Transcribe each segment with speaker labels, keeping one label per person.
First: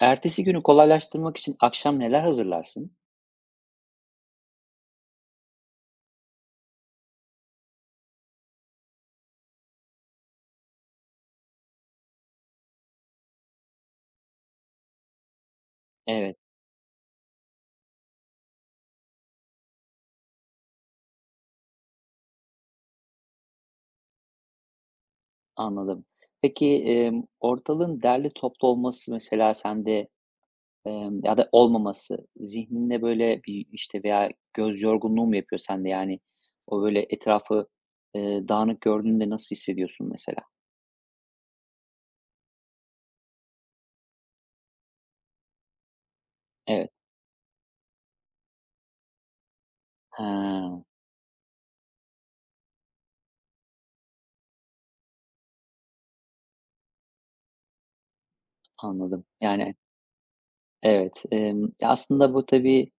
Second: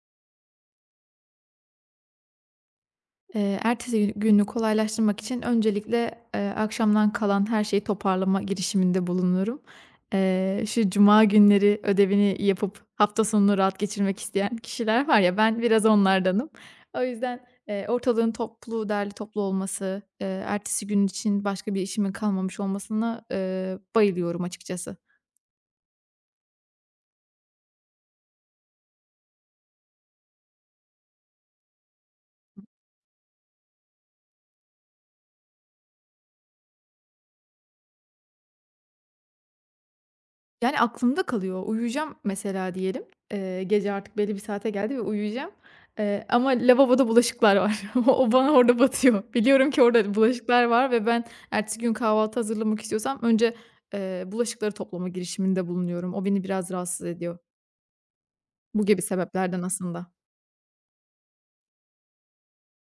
Speaker 1: Ertesi günü kolaylaştırmak için akşam neler hazırlarsın?
Speaker 2: Ertesi günü kolaylaştırmak için öncelikle, akşamdan kalan her şeyi toparlama girişiminde bulunurum. Şu cuma günleri ödevini yapıp hafta sonunu rahat geçirmek isteyen kişiler var ya, ben biraz
Speaker 1: Evet,
Speaker 2: onlardanım. O yüzden, ortalığın toplu, derli toplu olması, ertesi gün için başka bir işimin kalmamış olmasına, bayılıyorum açıkçası.
Speaker 1: anladım. Peki, ortalığın derli toplu olması mesela sende, ya da olmaması zihninde, böyle, bir, işte, veya göz yorgunluğu mu yapıyor sende? Yani, o, böyle, etrafı, dağınık gördüğünde nasıl hissediyorsun mesela?
Speaker 2: Yani, aklımda kalıyor. Uyuyacağım mesela diyelim. Gece artık belli bir saate geldi ve uyuyacağım. Ama
Speaker 1: Evet.
Speaker 2: lavaboda bulaşıklar var. O bana orada batıyor. Biliyorum ki orada
Speaker 1: Ha,
Speaker 2: bulaşıklar var ve ben ertesi gün kahvaltı hazırlamak istiyorsam önce, bulaşıkları toplama girişiminde bulunuyorum. O beni biraz rahatsız ediyor. Bu gibi
Speaker 1: anladım.
Speaker 2: sebeplerden
Speaker 1: Yani,
Speaker 2: aslında.
Speaker 1: evet, aslında bu tabii,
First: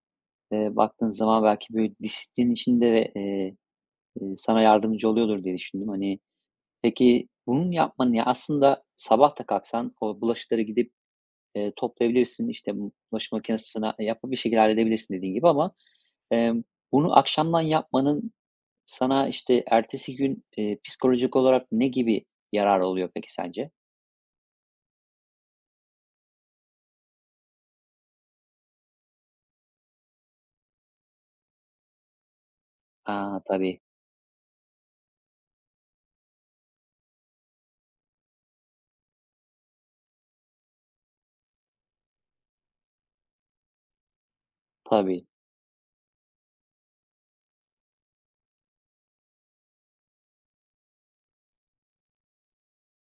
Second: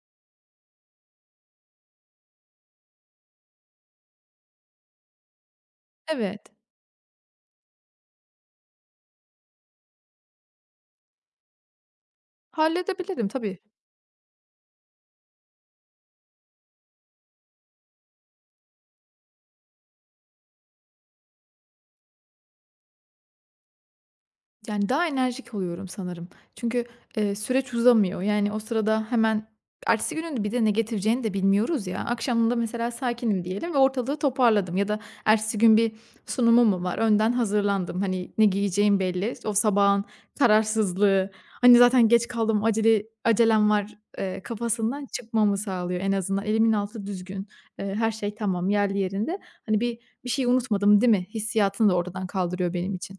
Speaker 1: baktığın zaman belki, böyle, disiplin içinde de, sana yardımcı oluyordur diye düşündüm. Hani,
Speaker 2: Evet.
Speaker 1: peki, bunun yapmanın ya, aslında sabah da kalksan o bulaşıkları gidip, toplayabilirsin, işte, bu
Speaker 2: Halledebilirim
Speaker 1: bulaşık
Speaker 2: tabii.
Speaker 1: makinesine yapıp bir şekilde halledebilirsin dediğin gibi ama, emm, bunu akşamdan yapmanın sana, işte, ertesi gün, psikolojik olarak ne gibi yarar oluyor peki sence?
Speaker 2: Yani, daha enerjik oluyorum sanırım. Çünkü, süreç uzamıyor. Yani, o sırada hemen ertesi günün bir de ne getireceğini de bilmiyoruz ya. Akşamında mesela
Speaker 1: A,
Speaker 2: sakinim diyelim ve
Speaker 1: tabii,
Speaker 2: ortalığı toparladım ya da ertesi gün bir sunumum mu var, önden hazırlandım. Hani, ne giyeceğim belli. O sabahın kararsızlığı, hani, zaten geç kaldım, acele acelem var, kafasından
Speaker 1: tabii.
Speaker 2: çıkmamı sağlıyor en azından. Elimin altı düzgün, her şey tamam, yerli yerinde. Hani, bir şey unutmadım değil mi hissiyatını da oradan kaldırıyor benim için.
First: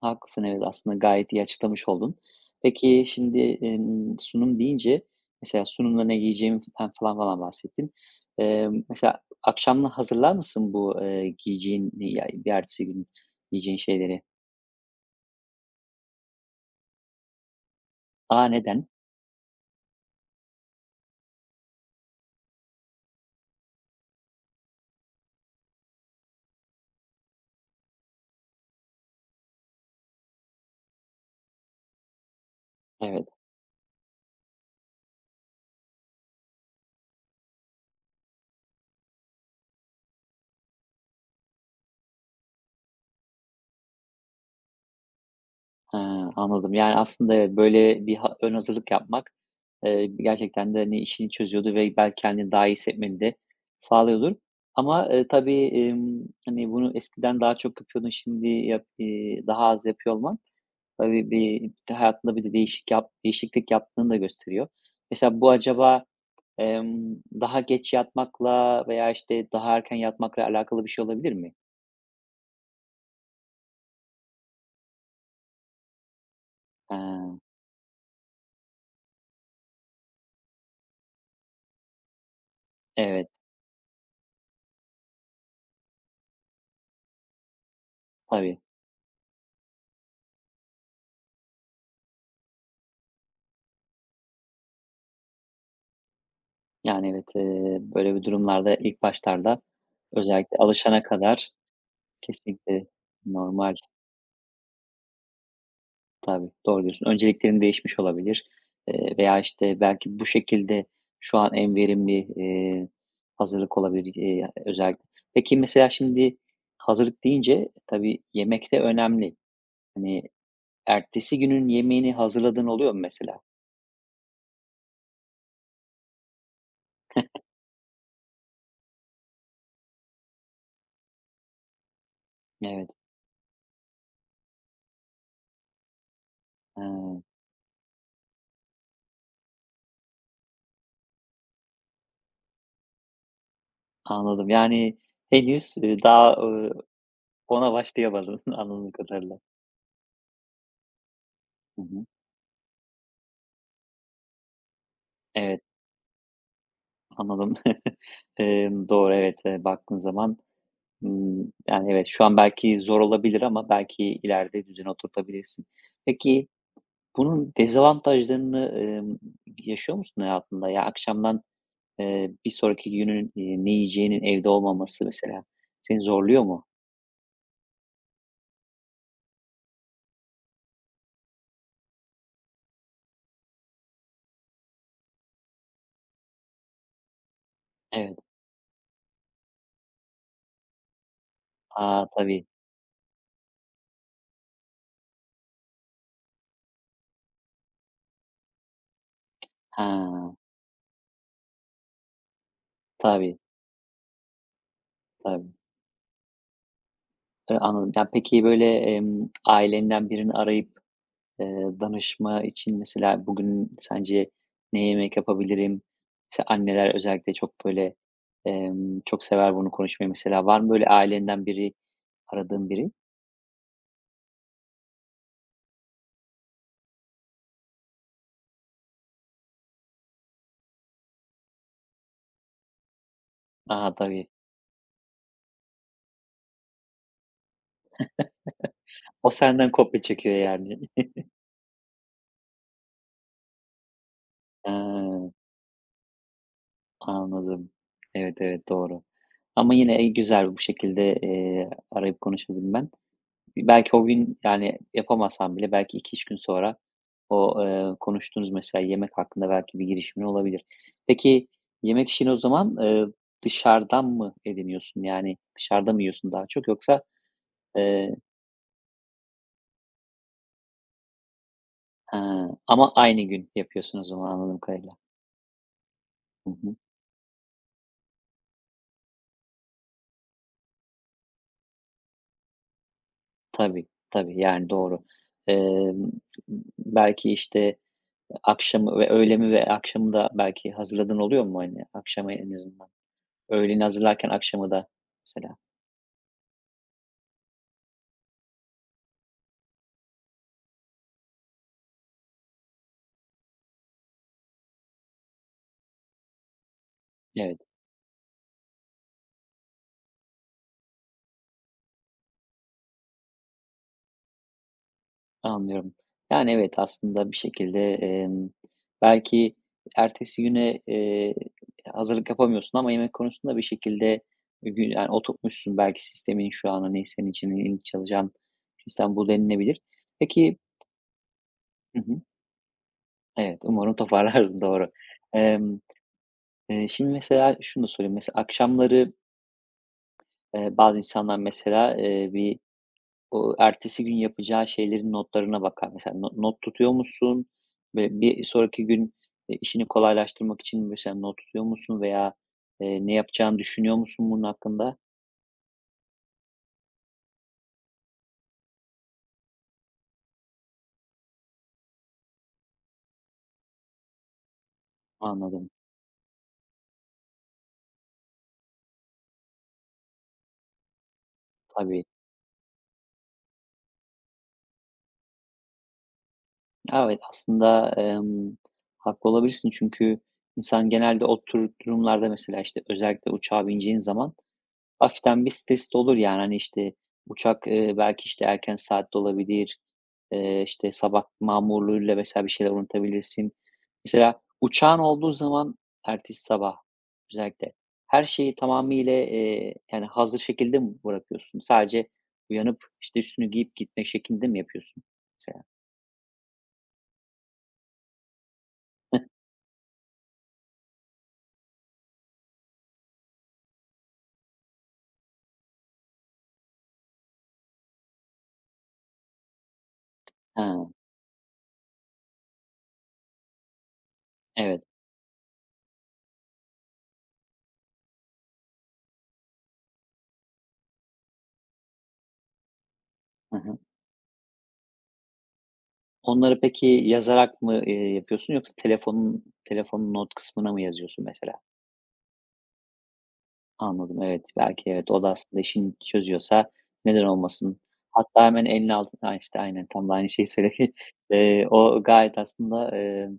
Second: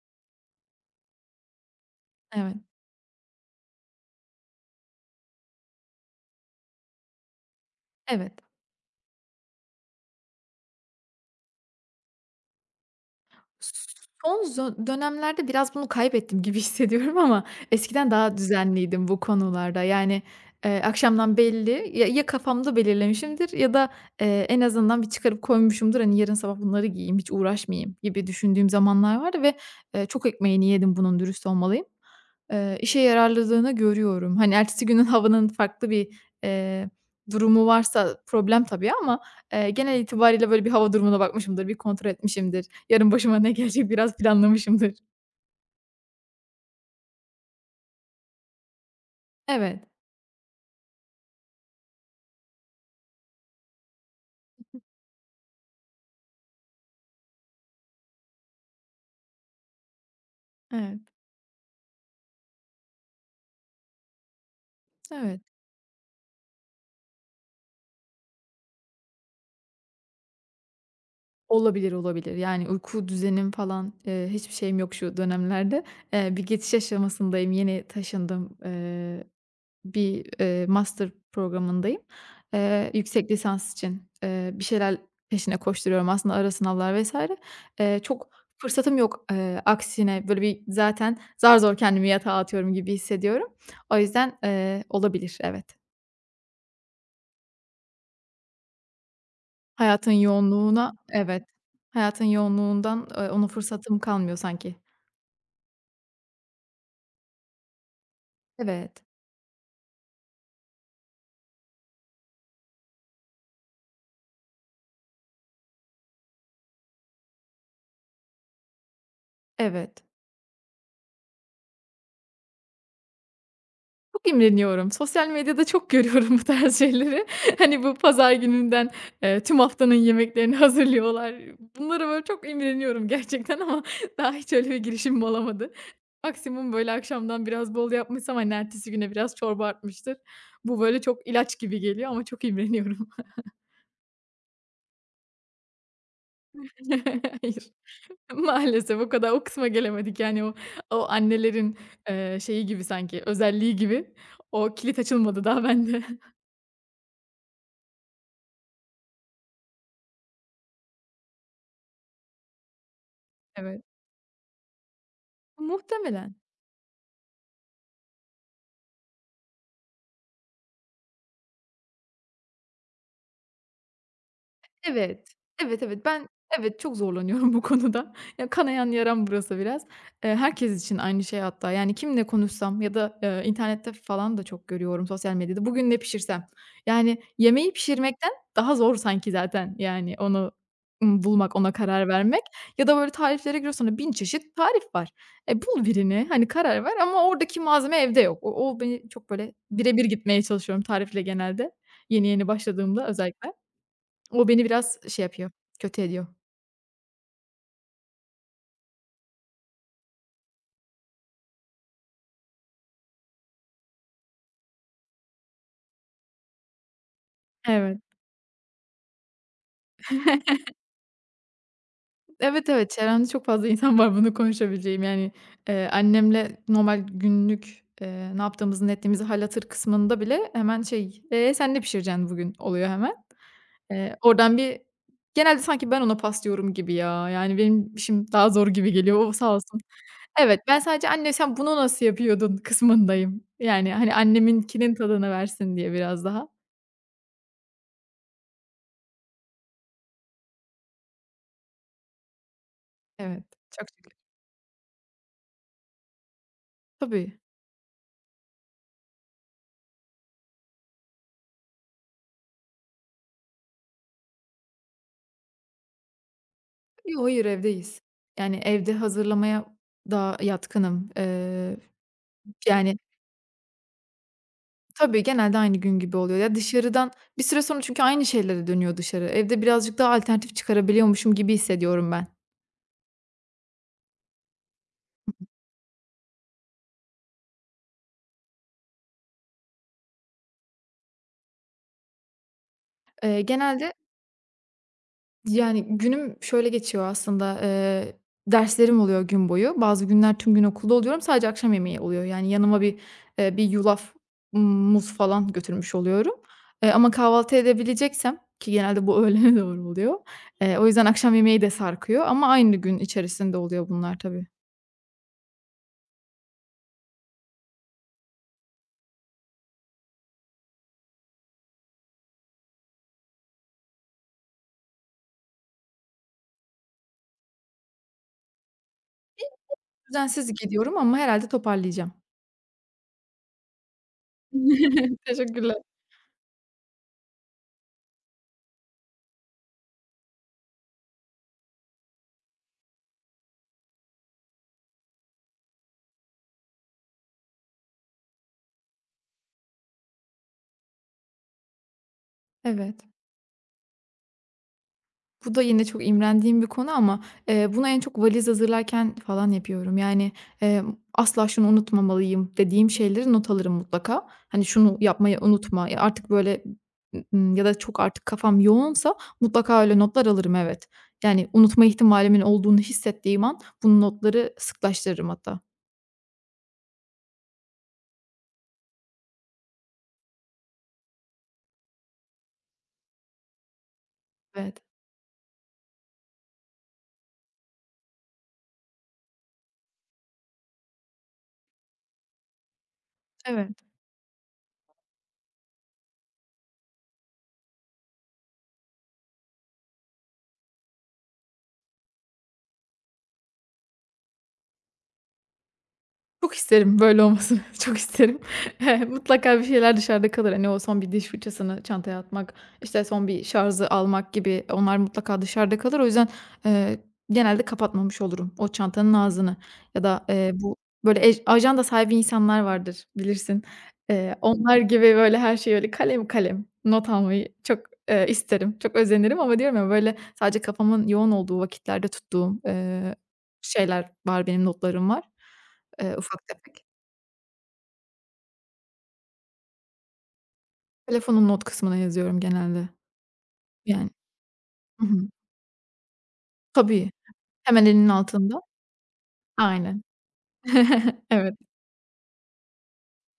Speaker 1: Haklısın, evet, aslında gayet iyi açıklamış oldun.
Speaker 2: Evet,
Speaker 1: Peki, şimdi, sunum deyince mesela sunumda ne giyeceğimden falan falan falan bahsettin.
Speaker 2: evet.
Speaker 1: Mesela akşamdan hazırlar mısın bu, giyeceğin, ya, bir ertesi gün giyeceğin şeyleri?
Speaker 2: Son dönemlerde biraz bunu kaybettim gibi hissediyorum ama eskiden daha
Speaker 1: A! Neden?
Speaker 2: düzenliydim bu konularda. Yani, akşamdan belli ya kafamda belirlemişimdir ya da, en azından bir çıkarıp koymuşumdur. Hani, yarın sabah bunları giyeyim, hiç uğraşmayayım gibi düşündüğüm zamanlar vardı ve, çok ekmeğini yedim bunun, dürüst olmalıyım. İşe
Speaker 1: Evet.
Speaker 2: yararladığını görüyorum. Hani, ertesi günün havanın farklı bir, eee, durumu varsa problem tabii ama, genel itibariyle böyle bir hava durumuna bakmışımdır, bir kontrol etmişimdir. Yarın başıma ne gelecek biraz planlamışımdır.
Speaker 1: Ha, anladım. Yani, aslında evet, böyle bir ön hazırlık yapmak,
Speaker 2: Evet,
Speaker 1: gerçekten de, hani, işini çözüyordur ve belki kendini daha iyi hissetmeni de sağlıyordur. Ama, tabii, hani, bunu eskiden daha çok yapıyordun, şimdi daha az yapıyor olman
Speaker 2: evet,
Speaker 1: tabii bir hayatında bir de değişiklik yaptığını da gösteriyor.
Speaker 2: evet.
Speaker 1: Mesela bu acaba, daha geç yatmakla veya, işte, daha erken yatmakla alakalı bir şey olabilir mi?
Speaker 2: Olabilir, olabilir. Yani, uyku düzenim falan, hiçbir şeyim yok şu dönemlerde. Bir geçiş
Speaker 1: Ha,
Speaker 2: aşamasındayım. Yeni taşındım. Bir, master programındayım.
Speaker 1: evet,
Speaker 2: Yüksek lisans için, bir şeyler peşine koşturuyorum aslında ara sınavlar vs. Çok
Speaker 1: tabii.
Speaker 2: fırsatım yok. Aksine böyle bir zaten zar zor kendimi yatağa atıyorum gibi hissediyorum. O yüzden, olabilir, evet.
Speaker 1: Yani, evet, böyle bir durumlarda ilk başlarda
Speaker 2: Hayatın
Speaker 1: özellikle
Speaker 2: yoğunluğuna
Speaker 1: alışana
Speaker 2: evet.
Speaker 1: kadar
Speaker 2: Hayatın
Speaker 1: kesinlikle
Speaker 2: yoğunluğundan, ona
Speaker 1: normal.
Speaker 2: fırsatım kalmıyor sanki.
Speaker 1: Tabii, doğru diyorsun. Önceliklerin değişmiş olabilir,
Speaker 2: Evet,
Speaker 1: veya, işte, belki bu şekilde şu an en verimli, hazırlık olabilir, özellikle. Peki, mesela şimdi hazırlık deyince tabii yemek de önemli.
Speaker 2: evet.
Speaker 1: Hani, ertesi günün yemeğini hazırladığın oluyor mu mesela?
Speaker 2: Çok imreniyorum. Sosyal medyada çok görüyorum bu tarz şeyleri. Hani, bu pazar gününden, tüm haftanın yemeklerini hazırlıyorlar. Bunlara böyle çok
Speaker 1: Evet,
Speaker 2: imreniyorum gerçekten ama daha hiç öyle bir girişimim olamadı. Maksimum, böyle,
Speaker 1: hıı,
Speaker 2: akşamdan biraz bol yapmışsam, hani, ertesi güne biraz çorba artmıştır. Bu, böyle, çok ilaç gibi geliyor ama çok imreniyorum.
Speaker 1: anladım. Yani, henüz,
Speaker 2: Hayır.
Speaker 1: ona başlayamadın anladığım
Speaker 2: Maalesef o kadar
Speaker 1: kadarıyla.
Speaker 2: kısma gelemedik. Yani, o annelerin,
Speaker 1: Hı hı.
Speaker 2: şeyi gibi sanki, özelliği gibi. O kilit açılmadı
Speaker 1: Evet,
Speaker 2: daha bende.
Speaker 1: anladım. Doğru, evet, baktığın zaman, yani, evet, şu an belki zor olabilir ama
Speaker 2: Evet.
Speaker 1: belki ileride düzene oturtabilirsin.
Speaker 2: Muhtemelen.
Speaker 1: Peki, bunun dezavantajlarını, yaşıyor musun hayatında? Ya, akşamdan, bir sonraki günün, ne yiyeceğinin evde olmaması
Speaker 2: Evet.
Speaker 1: mesela
Speaker 2: Evet,
Speaker 1: seni
Speaker 2: evet.
Speaker 1: zorluyor mu?
Speaker 2: Evet, çok zorlanıyorum bu konuda. Ya, kanayan yaram burası biraz. Herkes için aynı şey hatta. Yani kimle konuşsam ya da, internette falan da çok görüyorum sosyal medyada. Bugün ne pişirsem? Yani yemeği
Speaker 1: Evet.
Speaker 2: pişirmekten daha zor sanki zaten yani onu, bulmak, ona
Speaker 1: A,
Speaker 2: karar vermek
Speaker 1: tabii.
Speaker 2: ya da böyle tariflere giriyorsun, hani, 1000 çeşit tarif var. E, bul birini, hani, karar ver ama oradaki malzeme evde yok. O beni çok böyle
Speaker 1: Ha,
Speaker 2: bire bir gitmeye çalışıyorum tarifle genelde. Yeni yeni başladığımda
Speaker 1: tabii,
Speaker 2: özellikle. O beni biraz şey yapıyor,
Speaker 1: tabii.
Speaker 2: kötü ediyor.
Speaker 1: Anladım. Ya, peki, böyle, ailenden birini arayıp danışma için mesela bugün sence ne yemek yapabilirim? İşte anneler özellikle çok böyle,
Speaker 2: Evet.
Speaker 1: çok sever bunu konuşmayı mesela. Var mı böyle ailenden biri,
Speaker 2: Evet,
Speaker 1: aradığın
Speaker 2: evet,
Speaker 1: biri?
Speaker 2: çevremde çok fazla insan var bunu konuşabileceğim. Yani, annemle normal günlük, ne yaptığımızı, ne ettiğimizi hâl hatır kısmında bile hemen şey, sen ne pişireceksin bugün?" oluyor hemen.
Speaker 1: A, tabii.
Speaker 2: Oradan bir genelde sanki ben ona paslıyorum gibi ya. Yani benim işim daha zor gibi geliyor.
Speaker 1: O
Speaker 2: O sağ
Speaker 1: senden
Speaker 2: olsun.
Speaker 1: kopya çekiyor
Speaker 2: Evet,
Speaker 1: yani.
Speaker 2: ben sadece, "Anne sen bunu nasıl yapıyordun?" kısmındayım. Yani, hani, anneminkinin tadını
Speaker 1: Hıı,
Speaker 2: versin diye biraz daha.
Speaker 1: anladım. Evet, evet, doğru. Ama yine, güzel bu şekilde, arayıp konuşabilmen.
Speaker 2: Evet, çok
Speaker 1: Belki o
Speaker 2: şükür.
Speaker 1: gün, yani, yapamasam bile belki iki üç gün sonra
Speaker 2: Tabii.
Speaker 1: o, konuştuğunuz mesela yemek hakkında belki bir girişimin olabilir. Peki, yemek işini o zaman, dışarıdan mı ediniyorsun? Yani, dışarıda mı yiyorsun daha çok yoksa,
Speaker 2: Yo, hayır, evdeyiz.
Speaker 1: eee.
Speaker 2: Yani, evde hazırlamaya daha yatkınım.
Speaker 1: Ha, ama
Speaker 2: Yani
Speaker 1: aynı gün yapıyorsun o zaman anladığım kadarıyla.
Speaker 2: Tabii, genelde aynı gün gibi oluyor.
Speaker 1: Hı
Speaker 2: Ya,
Speaker 1: hı.
Speaker 2: dışarıdan bir süre sonra çünkü aynı şeylere dönüyor dışarı. Evde birazcık daha alternatif çıkarabiliyormuşum gibi hissediyorum ben.
Speaker 1: Tabii, tabii, yani, doğru. Emm, Belki, işte, akşamı ve öğlemi ve akşamı da belki hazırladığın oluyor mu, hani, akşama en azından? Öğleni
Speaker 2: Genelde
Speaker 1: hazırlarken akşamı da mesela.
Speaker 2: Yani, günüm şöyle geçiyor aslında, derslerim oluyor gün boyu. Bazı günler tüm gün okulda oluyorum, sadece akşam yemeği oluyor. Yani, yanıma bir, bir yulaf, ımm, muz falan götürmüş oluyorum. Ama kahvaltı
Speaker 1: Evet.
Speaker 2: edebileceksem ki genelde bu öğlene doğru oluyor, o yüzden akşam yemeği de sarkıyor ama aynı gün içerisinde oluyor bunlar tabii.
Speaker 1: Anlıyorum. Yani, evet, aslında bir şekilde, belki ertesi güne, hazırlık yapamıyorsun ama yemek konusunda bir şekilde yani, oturtmuşsun. Belki sistemin şu an, hani, senin için en iyi çalışan sistem bu denilebilir.
Speaker 2: Düzensiz
Speaker 1: Peki.
Speaker 2: gidiyorum ama herhalde
Speaker 1: Hı
Speaker 2: toparlayacağım.
Speaker 1: hı. Evet, umarım toparlarsın, doğru.
Speaker 2: Teşekkürler.
Speaker 1: Emm, Şimdi mesela şunu da sorayım. Mesela akşamları, bazı insanlar mesela, bir o ertesi gün yapacağı şeylerin notlarına bakar. Mesela not tutuyor musun? Ve bir sonraki gün, işini kolaylaştırmak için mesela not tutuyor musun veya,
Speaker 2: Evet.
Speaker 1: ne yapacağını düşünüyor musun bunun hakkında?
Speaker 2: Bu da yine çok imrendiğim bir konu ama, bunu en çok valiz hazırlarken falan yapıyorum. Yani, "Asla şunu unutmamalıyım." dediğim şeyleri not alırım mutlaka. Hani, "Şunu yapmayı
Speaker 1: Anladım.
Speaker 2: unutma." Ya, artık böyle, ya da çok artık kafam yoğunsa mutlaka öyle notlar alırım, evet. Yani unutma
Speaker 1: Tabii.
Speaker 2: ihtimalimin olduğunu hissettiğim an bunun notları sıklaştırırım hatta.
Speaker 1: Evet, aslında, haklı olabilirsin çünkü insan genelde o tür durumlarda mesela, işte, özellikle uçağa bineceğin zaman
Speaker 2: Evet.
Speaker 1: hafiften bir stres de olur yani, hani, işte, uçak, belki, işte, erken saatte olabilir. İşte, sabah mamurluğuyla vs. bir şeyler unutabilirsin.
Speaker 2: Evet.
Speaker 1: Mesela uçağın olduğu zaman ertesi sabah özellikle her şeyi tamamıyla, yani, hazır şekilde mi bırakıyorsun? Sadece uyanıp, işte, üstünü giyip gitmek şeklinde mi yapıyorsun mesela?
Speaker 2: Çok isterim böyle olmasını, çok isterim. Mutlaka bir şeyler dışarıda kalır. Hani, o son bir diş fırçasını çantaya atmak, işte, son bir şarjı almak gibi onlar mutlaka dışarıda kalır. O yüzden, eee, genelde kapatmamış olurum o çantanın ağzını ya da, bu
Speaker 1: Ha,
Speaker 2: böyle ajanda sahibi insanlar vardır, bilirsin. Onlar
Speaker 1: evet.
Speaker 2: gibi böyle her şeyi öyle kalem kalem not almayı çok, isterim, çok özenirim ama diyorum ya, böyle, sadece kafamın yoğun olduğu vakitlerde tuttuğum,
Speaker 1: Hı hı.
Speaker 2: şeyler var, benim notlarım var. Ufak
Speaker 1: Onları
Speaker 2: tefek.
Speaker 1: peki yazarak mı, yapıyorsun yoksa telefonun not kısmına mı yazıyorsun
Speaker 2: Telefonun
Speaker 1: mesela?
Speaker 2: not kısmına yazıyorum genelde. Yani
Speaker 1: Anladım, evet. Belki
Speaker 2: Hı
Speaker 1: evet, o
Speaker 2: hı.
Speaker 1: da aslında işini çözüyorsa
Speaker 2: Tabii.
Speaker 1: neden olmasın?
Speaker 2: Hemen elinin
Speaker 1: Hatta
Speaker 2: altında.
Speaker 1: hemen elinin altında. Ha, işte aynen,
Speaker 2: Aynen.
Speaker 1: tam da aynı şeyi söyledin.
Speaker 2: Evet,
Speaker 1: O gayet aslında,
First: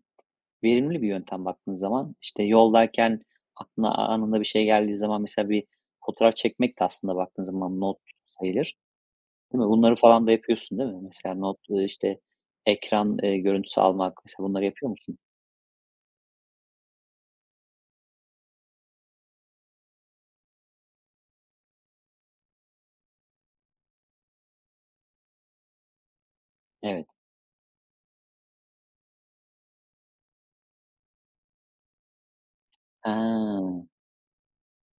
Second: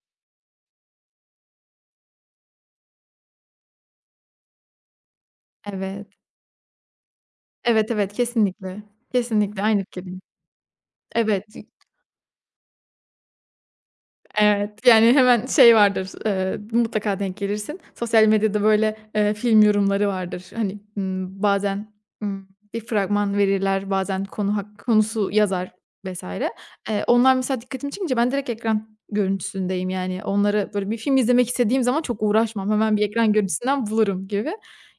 Speaker 1: verimli bir yöntem baktığın zaman. İşte yoldayken aklına anında bir şey geldiği zaman mesela bir
Speaker 2: evet.
Speaker 1: fotoğraf çekmek de aslında baktığın zaman
Speaker 2: Evet,
Speaker 1: not
Speaker 2: evet,
Speaker 1: sayılır,
Speaker 2: kesinlikle. Kesinlikle
Speaker 1: değil mi?
Speaker 2: aynı
Speaker 1: Bunları
Speaker 2: fikirdeyim.
Speaker 1: falan da yapıyorsun, değil mi? Mesela
Speaker 2: Evet.
Speaker 1: not, işte ekran, görüntüsü almak, mesela bunları
Speaker 2: Evet,
Speaker 1: yapıyor
Speaker 2: yani
Speaker 1: musun?
Speaker 2: hemen şey vardır, mutlaka denk gelirsin. Sosyal medyada böyle, film yorumları vardır. Hani, bazen, ımm, bir fragman verirler, bazen konusu yazar vesaire.
Speaker 1: Evet.
Speaker 2: Onlar mesela dikkatimi çekince ben direkt ekran görüntüsündeyim. Yani onları böyle bir film izlemek istediğim zaman çok uğraşmam. Hemen bir ekran
Speaker 1: Ha,
Speaker 2: görüntüsünden bulurum gibi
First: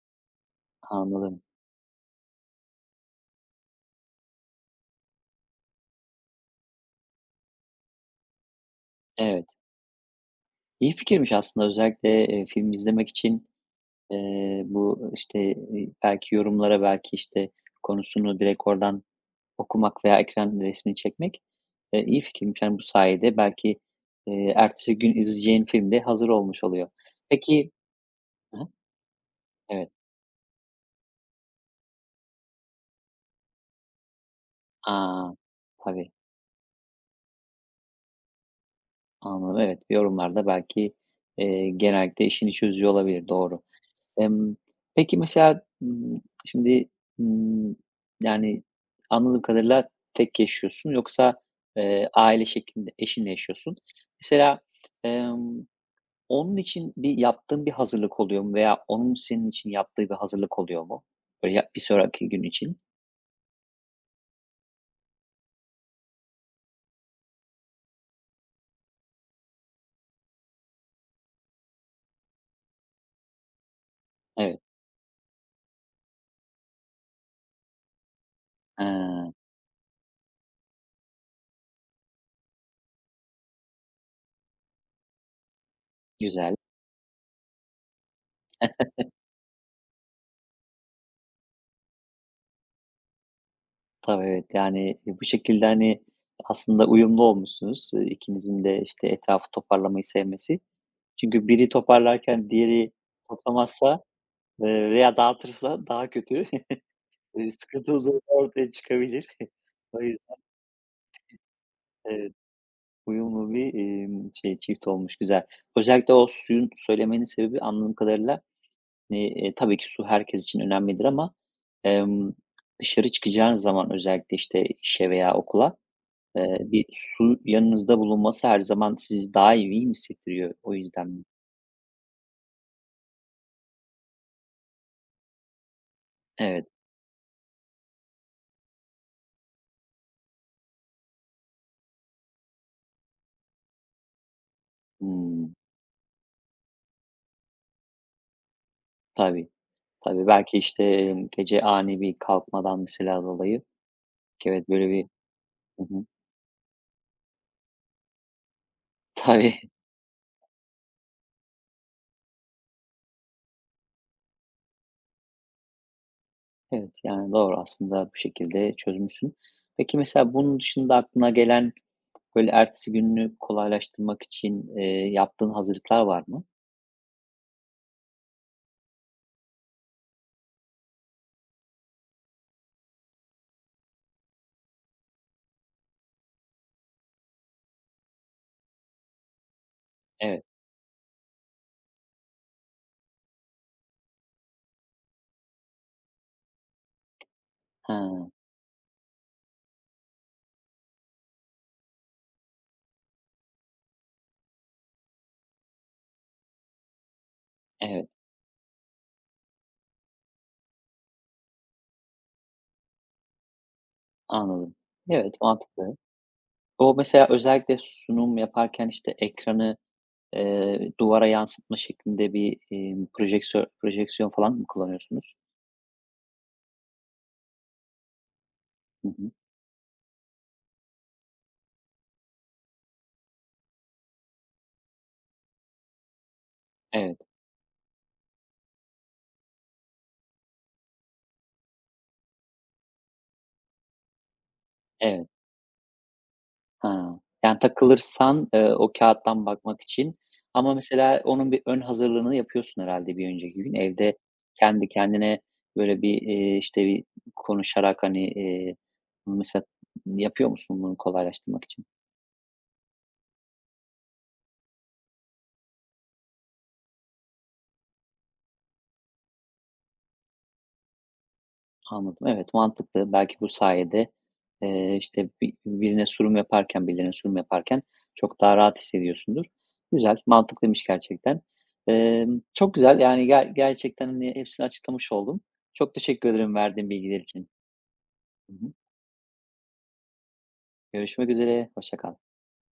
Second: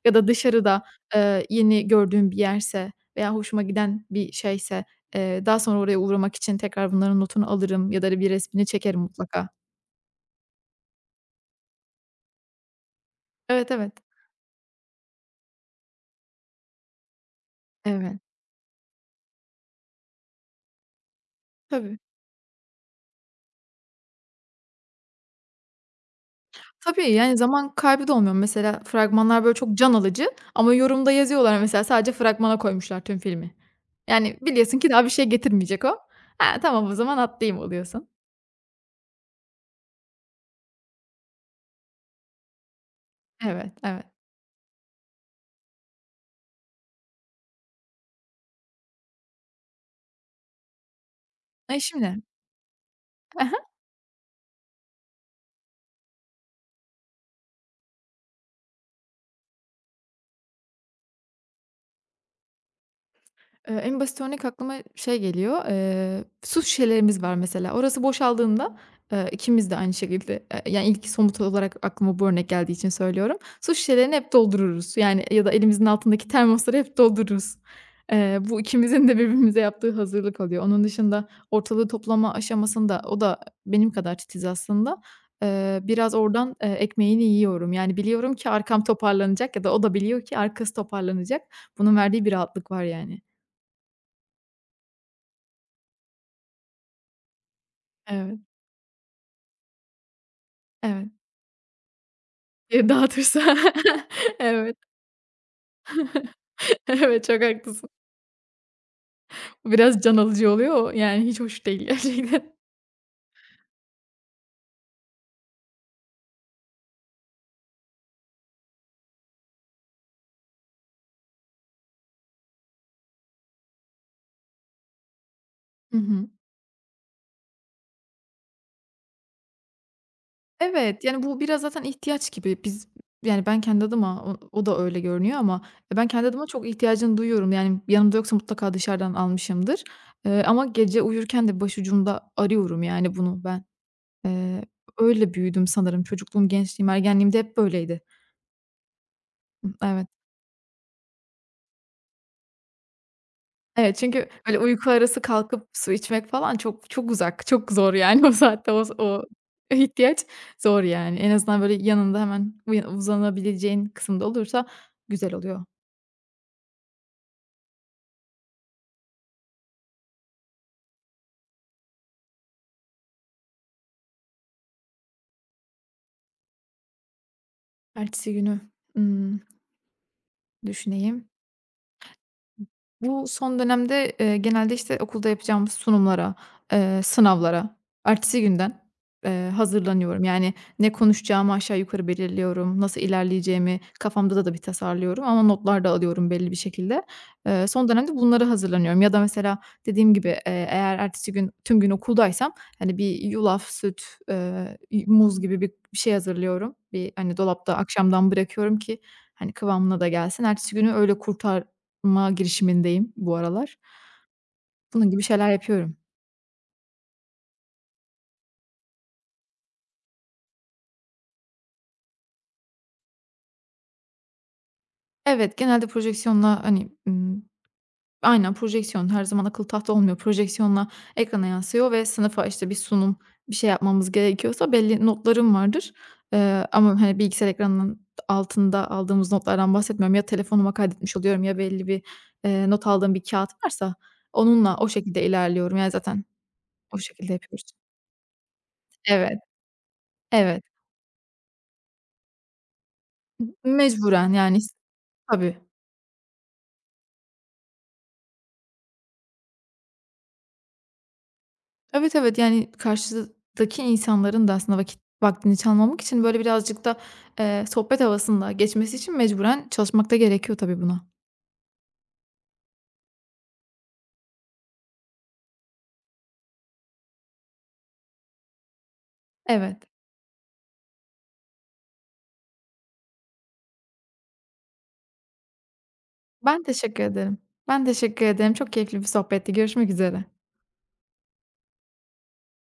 Speaker 2: ya da dışarıda,
Speaker 1: anladım.
Speaker 2: yeni gördüğüm bir yerse veya hoşuma giden bir şeyse, daha sonra oraya uğramak için tekrar bunların notunu alırım ya da, hani, bir resmini çekerim
Speaker 1: Evet.
Speaker 2: mutlaka.
Speaker 1: İyi fikirmiş aslında özellikle, film izlemek için.
Speaker 2: Evet, evet.
Speaker 1: Bu, işte, belki yorumlara, belki, işte,
Speaker 2: Evet.
Speaker 1: konusunu direkt oradan okumak veya ekran resmini çekmek,
Speaker 2: Tabii.
Speaker 1: iyi fikirmiş. Yani, bu sayede belki, ertesi gün izleyeceğin film de hazır olmuş oluyor.
Speaker 2: Tabii, yani,
Speaker 1: Peki.
Speaker 2: zaman kaybı da olmuyor.
Speaker 1: Hı
Speaker 2: Mesela fragmanlar, böyle, çok
Speaker 1: evet.
Speaker 2: can alıcı ama yorumda yazıyorlar mesela sadece fragmana koymuşlar tüm filmi. Yani, biliyorsun ki daha bir şey
Speaker 1: A!
Speaker 2: getirmeyecek o.
Speaker 1: Tabii,
Speaker 2: "Ha, tamam o zaman atlayayım." oluyorsun.
Speaker 1: anladım. Evet, yorumlar da belki, genellikle işini çözüyor olabilir. Doğru.
Speaker 2: Evet, evet.
Speaker 1: Emm, peki mesela, şimdi, ımm, yani, anladığım kadarıyla tek yaşıyorsun yoksa,
Speaker 2: E, şimdi
Speaker 1: aile şeklinde eşinle yaşıyorsun. Mesela, emm, onun için yaptığın bir hazırlık oluyor mu veya onun senin için yaptığı bir hazırlık oluyor mu? Böyle ya bir sonraki gün için.
Speaker 2: En basit örnek aklıma şey geliyor, su şişelerimiz var mesela. Orası boşaldığında, ikimiz de aynı şekilde, yani, ilk somut olarak aklıma bu örnek geldiği için söylüyorum. Su şişelerini hep
Speaker 1: Evet.
Speaker 2: doldururuz. Yani, ya da elimizin altındaki termosları hep doldururuz. Bu ikimizin de
Speaker 1: Hıı,
Speaker 2: birbirimize yaptığı hazırlık oluyor. Onun dışında ortalığı toplama aşamasında o da benim kadar titiz aslında. Biraz
Speaker 1: güzel.
Speaker 2: oradan, ekmeğini yiyorum. Yani, biliyorum ki arkam toparlanacak ya da o da biliyor ki arkası toparlanacak. Bunun verdiği bir rahatlık var yani.
Speaker 1: Tabii, evet, yani, e, bu şekilde, hani, aslında uyumlu olmuşsunuz,
Speaker 2: Evet,
Speaker 1: ikinizin de, işte, etrafı toparlamayı sevmesi.
Speaker 2: evet.
Speaker 1: Çünkü biri toparlarken diğeri
Speaker 2: Dağıtırsa
Speaker 1: toplamazsa,
Speaker 2: evet,
Speaker 1: veya dağıtırsa daha kötü,
Speaker 2: evet, çok haklısın.
Speaker 1: sıkıntılı durum ortaya çıkabilir.
Speaker 2: Biraz
Speaker 1: O
Speaker 2: can
Speaker 1: yüzden
Speaker 2: alıcı oluyor yani, hiç hoş değil
Speaker 1: evet,
Speaker 2: gerçekten.
Speaker 1: uyumlu bir, şey, çift olmuş, güzel. Özellikle o suyun söylemenin sebebi anladığım kadarıyla, tabii ki su herkes için önemlidir ama, emm, dışarı çıkacağınız zaman özellikle, işte, işe veya okula,
Speaker 2: Hı hı.
Speaker 1: bir su yanınızda bulunması her zaman sizi daha iyi hissettiriyor. O
Speaker 2: Evet, yani,
Speaker 1: yüzden
Speaker 2: bu biraz zaten ihtiyaç gibi. Yani, ben kendi adıma o da öyle görünüyor ama ben kendi adıma
Speaker 1: evet.
Speaker 2: çok ihtiyacını duyuyorum. Yani, yanımda yoksa mutlaka dışarıdan almışımdır. Ama gece uyurken de başucumda arıyorum, yani, bunu ben. Eee, öyle
Speaker 1: Hımm.
Speaker 2: büyüdüm sanırım. Çocukluğum, gençliğim, ergenliğimde hep böyleydi.
Speaker 1: Tabii.
Speaker 2: Hı, evet.
Speaker 1: Tabii, belki, işte, gece ani bir kalkmadan mesela dolayı
Speaker 2: Evet, çünkü öyle
Speaker 1: evet, böyle
Speaker 2: uyku
Speaker 1: bir.
Speaker 2: arası kalkıp
Speaker 1: Hı
Speaker 2: su
Speaker 1: hı.
Speaker 2: içmek falan çok çok uzak, çok zor, yani, o saatte o
Speaker 1: Tabii.
Speaker 2: ihtiyaç zor, yani. En azından, böyle, yanında hemen uzanabileceğin kısımda olursa güzel oluyor.
Speaker 1: Evet, yani, doğru aslında bu şekilde çözmüşsün. Peki, mesela bunun dışında aklına gelen, böyle, ertesi gününü kolaylaştırmak için, yaptığın hazırlıklar var mı?
Speaker 2: Ertesi günü, ımm, düşüneyim. Bu son dönemde, genelde, işte, okulda yapacağımız sunumlara, sınavlara ertesi günden, hazırlanıyorum.
Speaker 1: Evet.
Speaker 2: Yani ne konuşacağımı aşağı yukarı belirliyorum, nasıl ilerleyeceğimi kafamda da bir tasarlıyorum ama notlar da alıyorum belli bir şekilde. Son
Speaker 1: Ha,
Speaker 2: dönemde bunları hazırlanıyorum ya da mesela dediğim gibi, eğer ertesi gün tüm gün okuldaysam, hani, bir yulaf, süt, eee, muz gibi bir şey hazırlıyorum. Bir, hani, dolapta
Speaker 1: evet,
Speaker 2: akşamdan bırakıyorum ki, hani, kıvamına da gelsin. Ertesi günü öyle ma girişimindeyim bu aralar.
Speaker 1: anladım.
Speaker 2: Bunun gibi
Speaker 1: Evet,
Speaker 2: şeyler yapıyorum.
Speaker 1: mantıklı. O mesela özellikle sunum yaparken, işte, ekranı, duvara yansıtma şeklinde bir, projeksiyon falan mı kullanıyorsunuz?
Speaker 2: Evet, genelde projeksiyonla, hani, aynen projeksiyon
Speaker 1: Hı
Speaker 2: her
Speaker 1: hı.
Speaker 2: zaman akıllı tahta olmuyor. Projeksiyonla ekrana yansıyor ve sınıfa, işte, bir sunum, bir şey yapmamız gerekiyorsa belli notlarım vardır. Ama, hani,
Speaker 1: Evet,
Speaker 2: bilgisayar ekranının altında aldığımız notlardan bahsetmiyorum. Ya telefonuma kaydetmiş oluyorum ya belli bir, not aldığım bir kâğıt varsa onunla o şekilde
Speaker 1: evet.
Speaker 2: ilerliyorum. Yani, zaten o
Speaker 1: Ha.
Speaker 2: şekilde
Speaker 1: Yani
Speaker 2: yapıyoruz.
Speaker 1: takılırsan, o
Speaker 2: Evet,
Speaker 1: kağıttan bakmak için
Speaker 2: evet.
Speaker 1: ama mesela onun bir ön hazırlığını yapıyorsun herhalde bir önceki gün. Evde
Speaker 2: Mecburen, yani, s
Speaker 1: kendi kendine
Speaker 2: Tabii.
Speaker 1: böyle bir, işte, bir konuşarak, hani, mesela yapıyor musun bunu kolaylaştırmak için?
Speaker 2: Evet, evet, yani, karşıdaki insanların da aslında vaktini çalmamak için, böyle, birazcık da, sohbet havasında geçmesi için mecburen çalışmak da gerekiyor tabii buna.
Speaker 1: Anladım. Evet, mantıklı. Belki bu sayede, işte, birine sunum yaparken, birilerine sunum yaparken çok daha rahat hissediyorsundur.
Speaker 2: Evet,
Speaker 1: Güzel, mantıklıymış gerçekten. Çok güzel, yani, gerçekten, hani, hepsini açıklamış oldum. Çok teşekkür ederim
Speaker 2: ben
Speaker 1: verdiğin
Speaker 2: teşekkür
Speaker 1: bilgiler
Speaker 2: ederim.
Speaker 1: için.
Speaker 2: Ben teşekkür ederim.
Speaker 1: Hı
Speaker 2: Çok
Speaker 1: hı.
Speaker 2: keyifli bir sohbetti. Görüşmek üzere.
Speaker 1: Görüşmek üzere, hoşça kal.